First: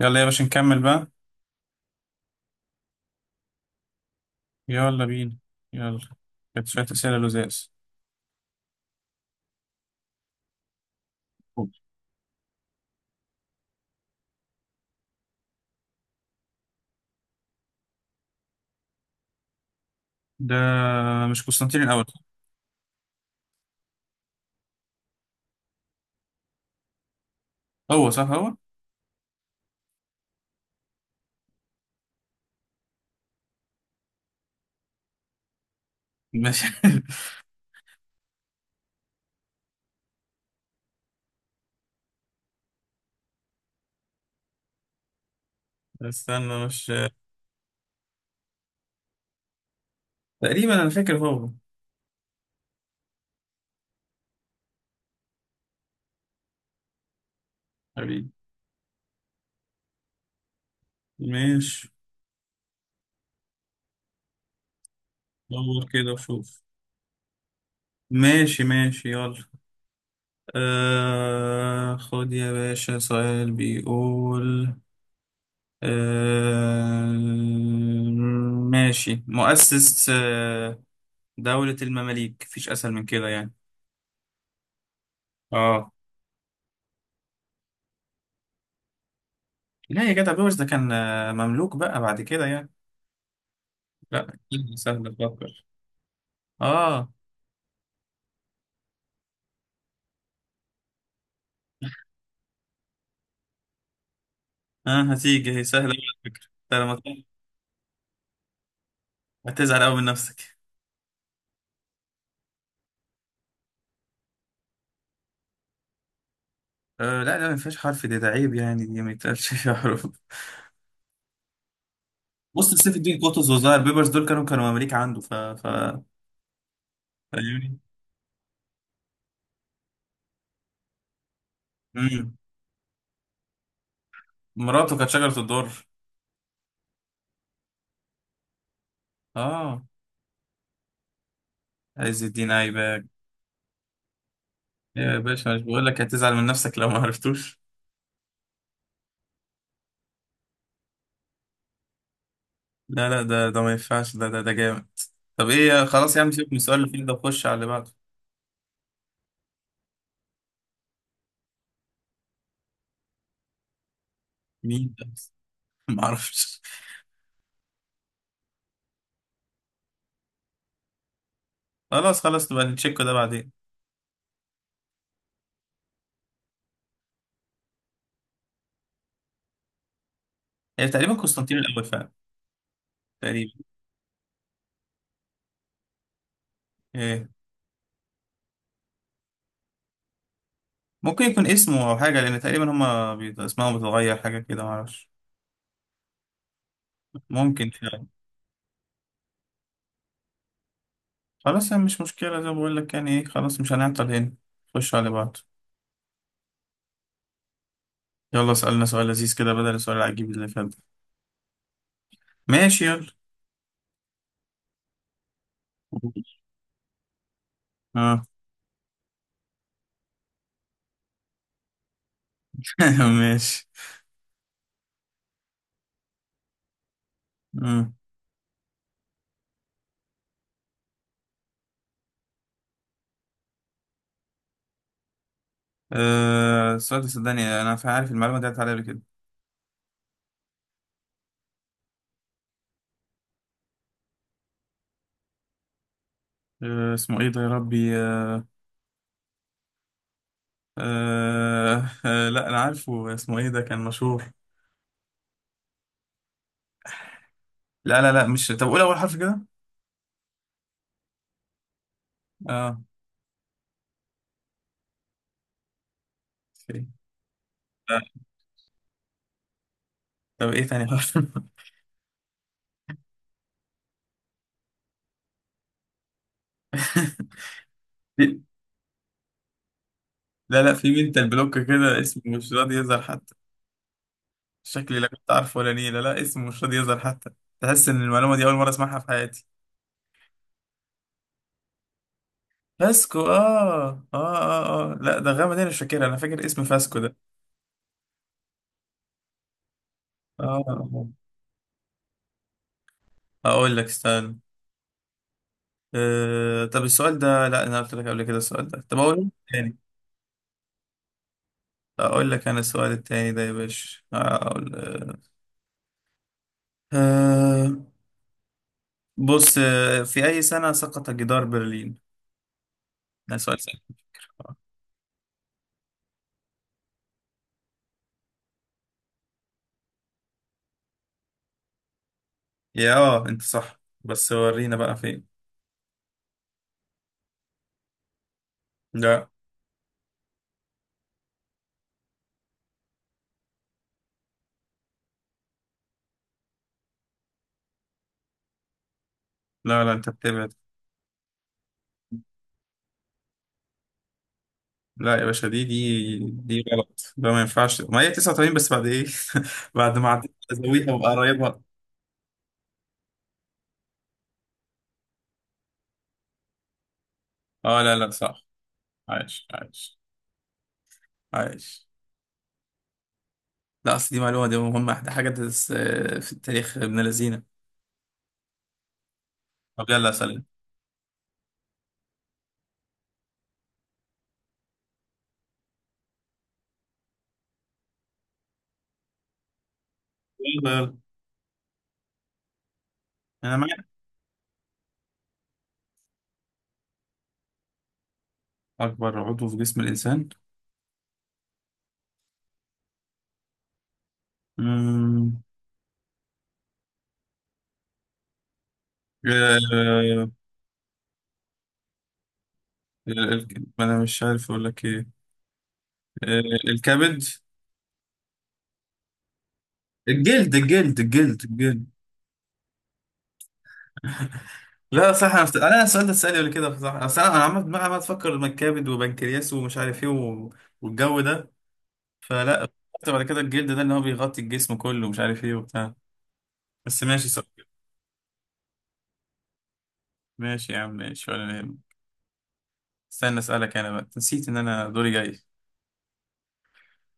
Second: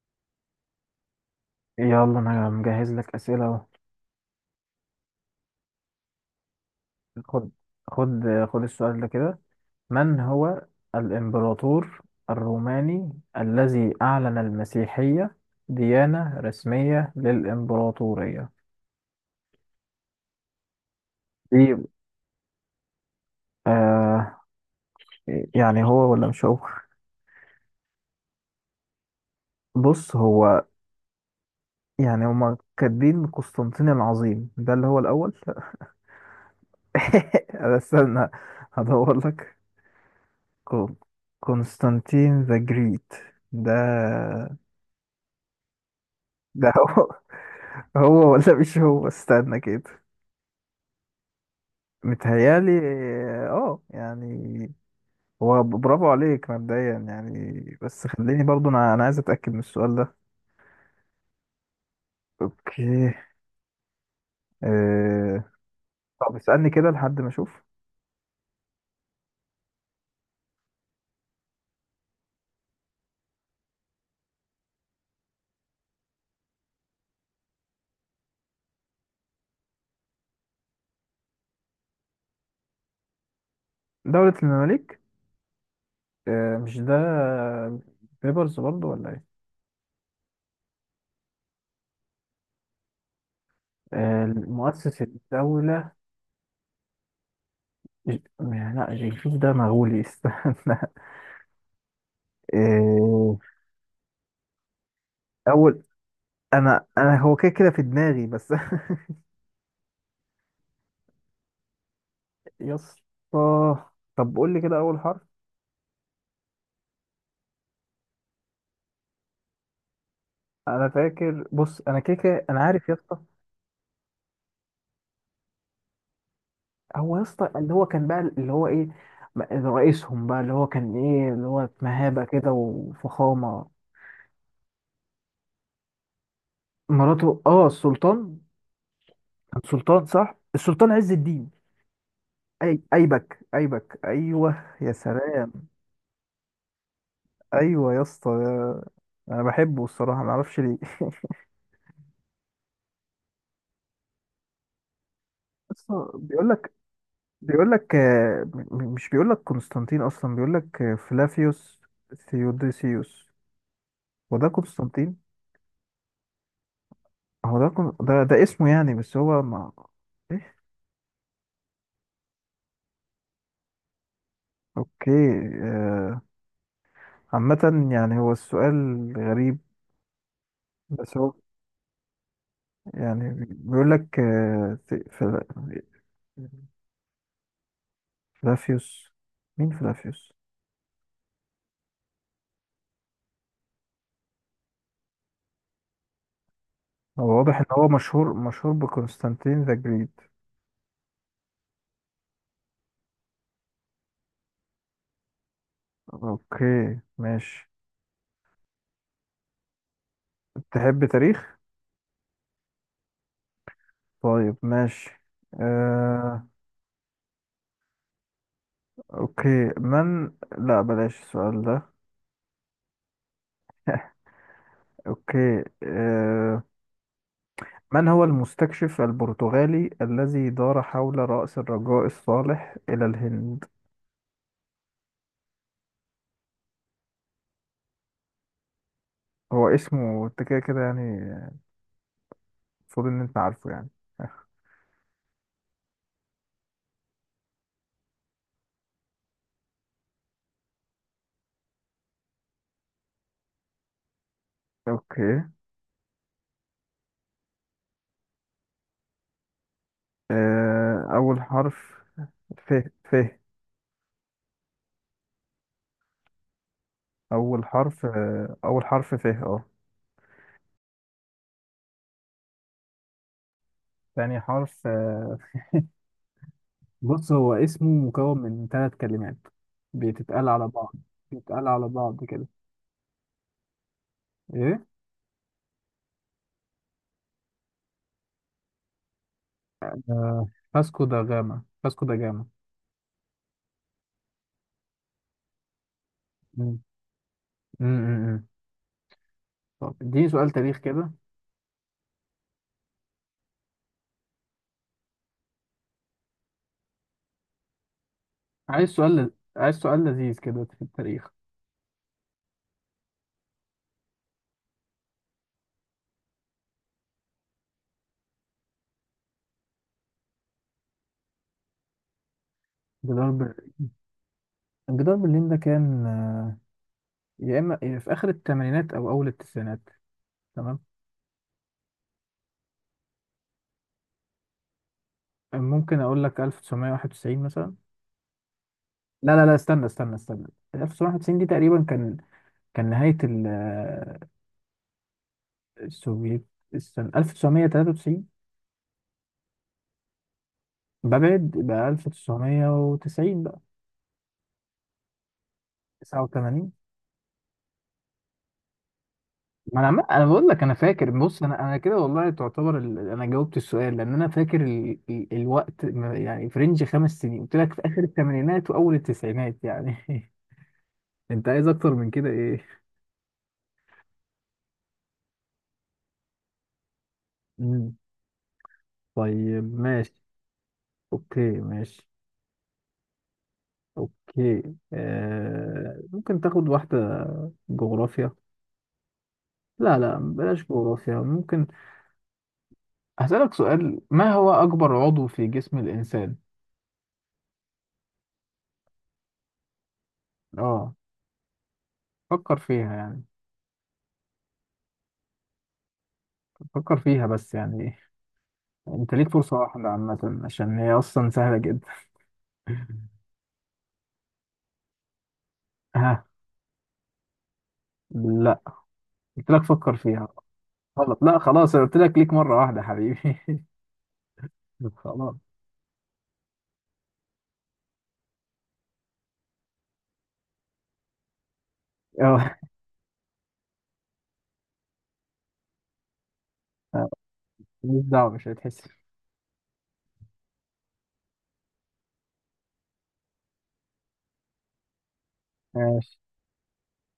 يلا يا باشا نكمل بقى. يلا انا مجهز لك اسئله اهو. يلا بينا. يلا، كانت شوية أسئلة خد لزاز. خد خد السؤال ده كده. من هو الامبراطور الروماني الذي اعلن المسيحيه ديانه رسميه للامبراطوريه؟ ده مش دي قسطنطين الأول؟ آه يعني هو ولا مش هو؟ هو، صح هو. بص هو، يعني هما كاتبين قسطنطين العظيم ده اللي هو الاول. ماشي. أنا استنى هدور لك. كون- قسطنطين ذا جريت، ده استنى، ده مش هو هو ولا مش هو؟ استنى كده. تقريبا أنا فاكر هو. متهيالي، اه يعني هو، برافو عليك مبدئيا يعني، بس حبيبي خليني برضو انا عايز اتاكد من السؤال ده. ماشي. اوكي آه... دور كده طب وشوف. اسالني كده لحد ما اشوف. ماشي ماشي يلا. خد يا باشا سؤال بيقول. آه ماشي، مؤسس دولة المماليك، مفيش أسهل من كده يعني. دولة المماليك؟ اه آه، مش ده بيبرز برضو ولا ايه؟ لا يا جدع، بيوش ده كان مملوك بقى بعد كده يعني. لا آه أكيد مؤسس سهل تفكر. الدولة. اه لا جنكيز ده مغولي. استنى آه... اه، هتيجي هي اول، سهلة على فكرة انت انا لما انا تقول هو كده في دماغي بس. هتزعل قوي من نفسك. يا اسطى طب قول لي كده اول حرف. آه لا لا، ما فيهاش حرف دي، ده عيب يعني، دي ما يتقالش فيها حروف. انا فاكر، بص انا كده انا بص عارف يا سيف اسطى. الدين قطز وظاهر بيبرس دول كانوا مماليك عنده ف هو يا اسطى اللي فاهمني. هو كان بقى اللي هو ايه؟ م- رئيسهم بقى اللي هو كان ايه، اللي هو مهابة امم كده وفخامة. مراته كانت شجرة الدر. مراته، اه السلطان. كان اه، سلطان، صح، السلطان عز الدين. عز الدين اي ايبك. ايبك ايوه يا يا باشا مش سلام. بقول لك هتزعل من نفسك لو ما عرفتوش. ايوه يا اسطى انا بحبه الصراحة، ما اعرفش ليه. لا لا ده ما ينفعش، ده جامد. طب ايه، بس خلاص يا عم بيقول سيبك من لك، السؤال اللي فيه ده وخش على اللي بعده. مش بيقول لك قسطنطين اصلا، بيقول لك فلافيوس ثيوديسيوس. هو ده مين ده؟ قسطنطين؟ ما اعرفش. هو ده ده اسمه يعني، بس هو ما ايه. خلاص خلاص نبقى نتشيك ده بعدين. اوكي آه، عامة يعني هو السؤال غريب. يعني تقريبا بس هو قسطنطين الاول فعلا. يعني تقريبا بيقول لك إيه. فلافيوس. مين فلافيوس؟ ممكن يكون اسمه او حاجه، لان تقريبا هما بيت اسمائهم بتتغير حاجه كده، ما اعرفش. هو واضح ان ممكن هو فعلا. مشهور بقسطنطين ذا جريت. خلاص يعني مش مشكله زي ما بقول لك يعني، ايه خلاص مش هنعطل هنا. خش على بعض. اوكي ماشي. يلا اسالنا سؤال لذيذ كده بدل السؤال العجيب اللي فات ده. تحب تاريخ؟ ماشي يلا. طيب ماشي آه اه. اوكي. من، لا بلاش السؤال ده. ماشي. اوكي مم. من هو المستكشف البرتغالي الذي دار حول رأس الرجاء الصالح إلى الهند؟ السؤال ده صدقني انا عارف المعلومه دي، عدت عليا قبل كده. هو اسمه انت كده يعني، المفروض ان انت عارفه يعني. آه اسمه ايه ده يا ربي، آه آه لا انا عارفه، اسمه ايه ده، كان مشهور. اوكي لا لا لا مش، طب قول اول حرف كده. اول حرف ف اه، ف في. اول لا. حرف اول حرف ف اه. طب ايه تاني حرف؟ تاني حرف بص هو اسمه مكون في- من ثلاث كلمات بتتقال لا على لا، في بعض. منتال بلوك بتتقال على كده، اسمه بعض كده. مش راضي يظهر حتى. ايه شكلي لا كنت عارفه ولا نيلة، لا اسمه مش راضي يظهر حتى. تحس ان المعلومه دي اول مره اسمعها في حياتي. آه، فاسكو دا جاما، فاسكو دا جاما. فاسكو، اه اه اه اه، لا ده غامض انا مش فاكرها، انا فاكر اسم مم. فاسكو ده. مم، مم، مم. طب اديني سؤال تاريخ كده. اه، اقول لك استنى. آه طب السؤال ده، لا انا قلت لك قبل كده السؤال ده، عايز طب اقول سؤال، لك. عايز سؤال لذيذ كده في التاريخ. اقول لك انا السؤال التاني ده يا باشا، اقول أه. بص في اي سنة سقط جدار برلين؟ جدار ده بر... سؤال سهل. جدار برلين ده كان يا اما في اخر الثمانينات او اول التسعينات. تمام، يا اه انت صح، بس ورينا بقى فين. ممكن اقول لك 1991 مثلا. لا لا استنى. 1991 دي تقريبا كان، كان نهاية السوفييت. استنى 1993. لا لا انت بتبعد. ببعد؟ يبقى 1990 بقى. لا يا باشا، دي 89؟ غلط، ده ما ينفعش، ما هي 89 بس بعد ايه. ما انا بعد عم... ما انا عديت بقول لك انا زاويها فاكر، بص انا وقريبها. انا كده والله، تعتبر انا جاوبت السؤال، لان انا فاكر الوقت يعني في رينج خمس سنين، قلت لك في اه لا اخر لا صح، الثمانينات واول عايش التسعينات يعني. عايش انت عايز عايش. اكتر من كده ايه؟ لا اصل دي معلومة، دي مهمة، دي حاجة تدرس في التاريخ ابن لذينة. مم. طيب طب يلا ماشي. سلام. اوكي ماشي. اوكي ممكن تاخد واحدة جغرافيا؟ لا لا بلاش يلا يلا. جغرافيا. ممكن هسألك انا معاك. سؤال، ما هو اكبر عضو في جسم الانسان؟ أكبر عضو في جسم الإنسان؟ اه فكر فيها يعني، مم. فكر فيها بس يعني. انت ليك فرصة واحدة آه، عامة، عشان هي اصلا سهلة جدا. ما أنا مش عارف أقول لك إيه. ها؟ آه، الكبد. لا، قلت لك فكر فيها. الجلد الجلد غلط، لا الجلد خلاص، أنا الجلد. قلت لك ليك مرة واحدة حبيبي. لا صح، خلاص أنا السؤال ده اتسألني قبل كده صح، أصل أنا عمال دماغي عمال تفكر، ما الكبد وبنكرياس ومش عارف إيه و والجو ده. اه، فلا افتكرت بعد كده الجلد ده إن هو بيغطي الجسم كله ومش عارف إيه وبتاع. بس ماشي صح. مش دعوة، مش هتحس. ماشي يا عم ماشي، ولا يهمك. استنى أسألك، أنا بقى نسيت إن أنا دوري جاي. ماشي.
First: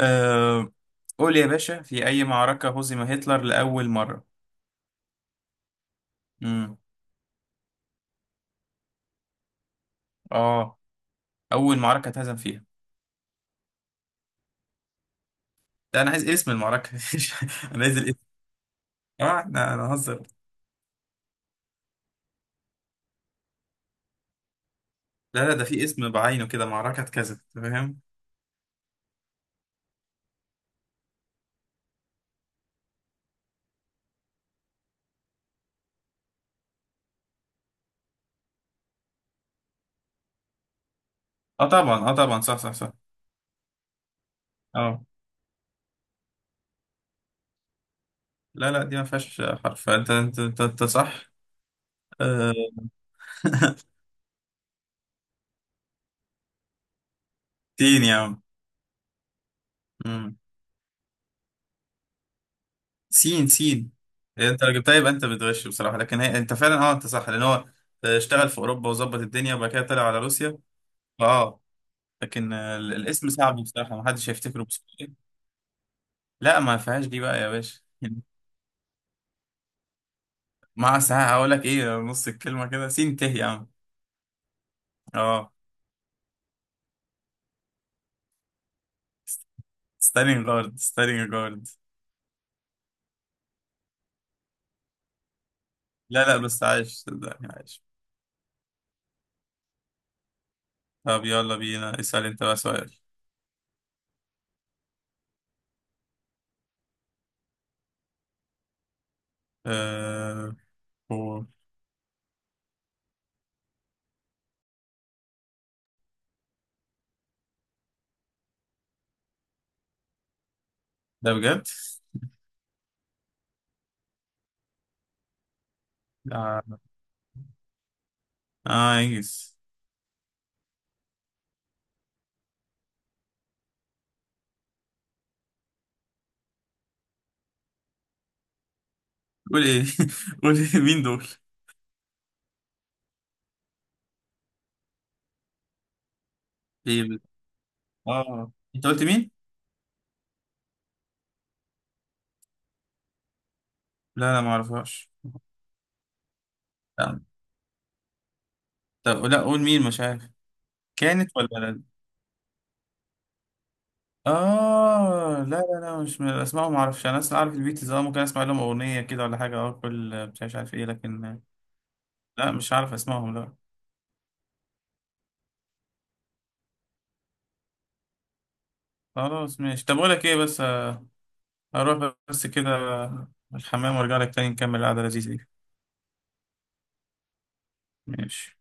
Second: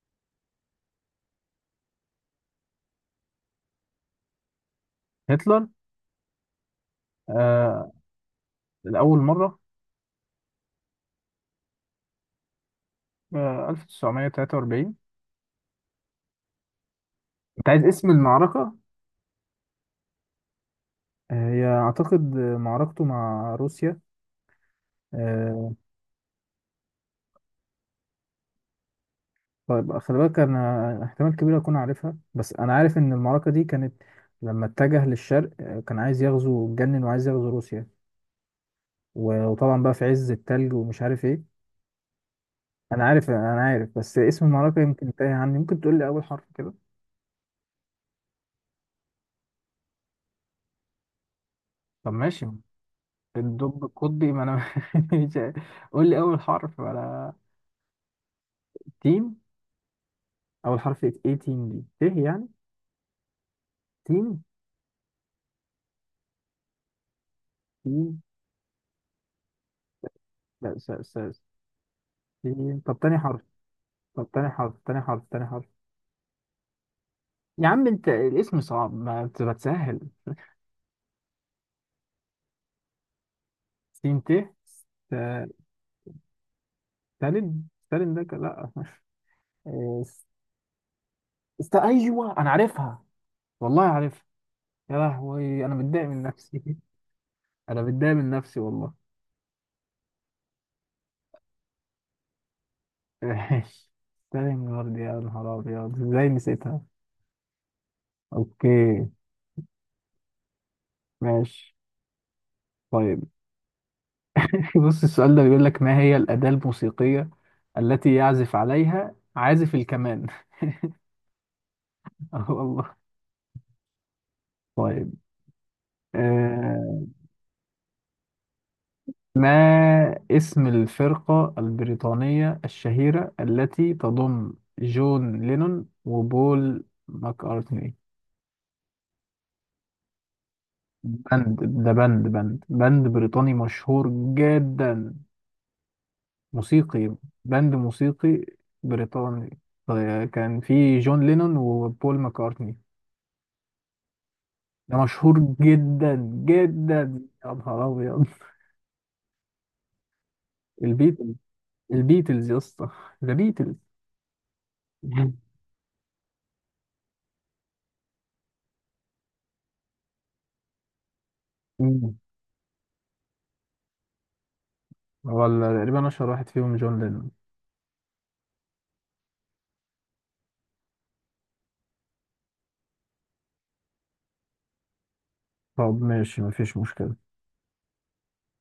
أه. قول يا باشا، في أي معركة هزم هتلر لأول مرة؟ هتلر امم آه الأول مرة؟ اه، أول معركة اتهزم فيها. 1943. ده أنا عايز اسم المعركة، أنت عايز أنا عايز اسم الاسم. المعركة؟ اه احنا أنا هزر. هي أعتقد معركته مع روسيا. لا لا، ده آه، في اسم بعينه كده، معركة كذا، أنت فاهم؟ طيب خلي بالك انا احتمال كبير اكون عارفها، بس انا عارف ان المعركه دي كانت لما اتجه للشرق. كان عايز يغزو، اتجنن وعايز يغزو روسيا، وطبعا بقى في عز التلج ومش عارف ايه. اه طبعا اه طبعا صح صح صح. انا عارف بس اسم المعركه اه يمكن تايه عني. ممكن تقول لي اول حرف كده؟ لا لا، دي ما فيهاش حرف. انت صح. طب ماشي. أه. الدب القطبي، ما انا مش عارف. قول لي اول حرف ولا؟ سين يا عم. تيم. مم. اول حرف ايه؟ تيم دي ت يعني؟ سين سين. تيم. إيه، انت لو جبتها يبقى انت بتغش بصراحة، لكن هي انت فعلا، اه انت صح، لأن هو تيم؟ اشتغل في أوروبا وظبط الدنيا وبعد كده طلع على روسيا. لا، س س. اه لكن تيم؟ طب تاني الاسم حرف؟ صعب بصراحة، ما طب حدش تاني هيفتكره حرف تاني بسهولة. حرف تاني حرف لا ما فيهاش دي بقى يا يا باشا. عم انت الاسم صعب، ما بتسهل. مع ساعة هقول لك ايه، نص الكلمة كده، سين ته يا عم. سين ت. اه، ست- ستالين؟ ستالين ده كان، لا. إيه، ستارينج جارد، ستارينج جارد. است، ايوه انا عارفها، والله عارفها. يا لهوي انا متضايق من لا لا بس نفسي. عايش، صدقني انا عايش. متضايق من نفسي والله. طب يلا بينا اسأل انت بقى سؤال. ماشي، ستالين جارد، يا نهار ابيض ازاي نسيتها. اوكي آه. هو. ماشي طيب. بص السؤال ده بيقول لك، ما هي الاداة الموسيقية التي يعزف عليها عازف الكمان؟ ده بجد؟ والله. طيب اه. آه، ما انجز. اسم الفرقة البريطانية الشهيرة التي تضم جون لينون وبول ماكارتني؟ قول ايه، قول ايه مين دول؟ باند، ده باند بريطاني مشهور جدا، ايه موسيقي. بس؟ باند موسيقي اه انت قلت مين؟ بريطاني كان في جون لينون وبول ماكارتني. لا لا ما ده اعرفهاش. مشهور جدا لا. جدا، يا نهار أبيض. طب لا قول، مين مش عارف؟ كانت البيتلز، ولا لا؟ البيتلز يا اسطى، ذا بيتلز. اه لا لا لا مش من الاسماء، ما اعرفش، انا اصلا عارف البيتلز، اه ممكن اسمع لهم اغنيه كده ولا حاجه، اه كل مش عارف عارف ايه، لكن لا مش عارف اسمائهم لا. ولا تقريبا أشهر واحد فيهم جون لينون. خلاص ماشي، طب اقول لك ايه بس، اروح بس كده الحمام وارجع لك تاني نكمل القعده اللذيذه دي. طب ماشي مفيش مشكلة. ماشي.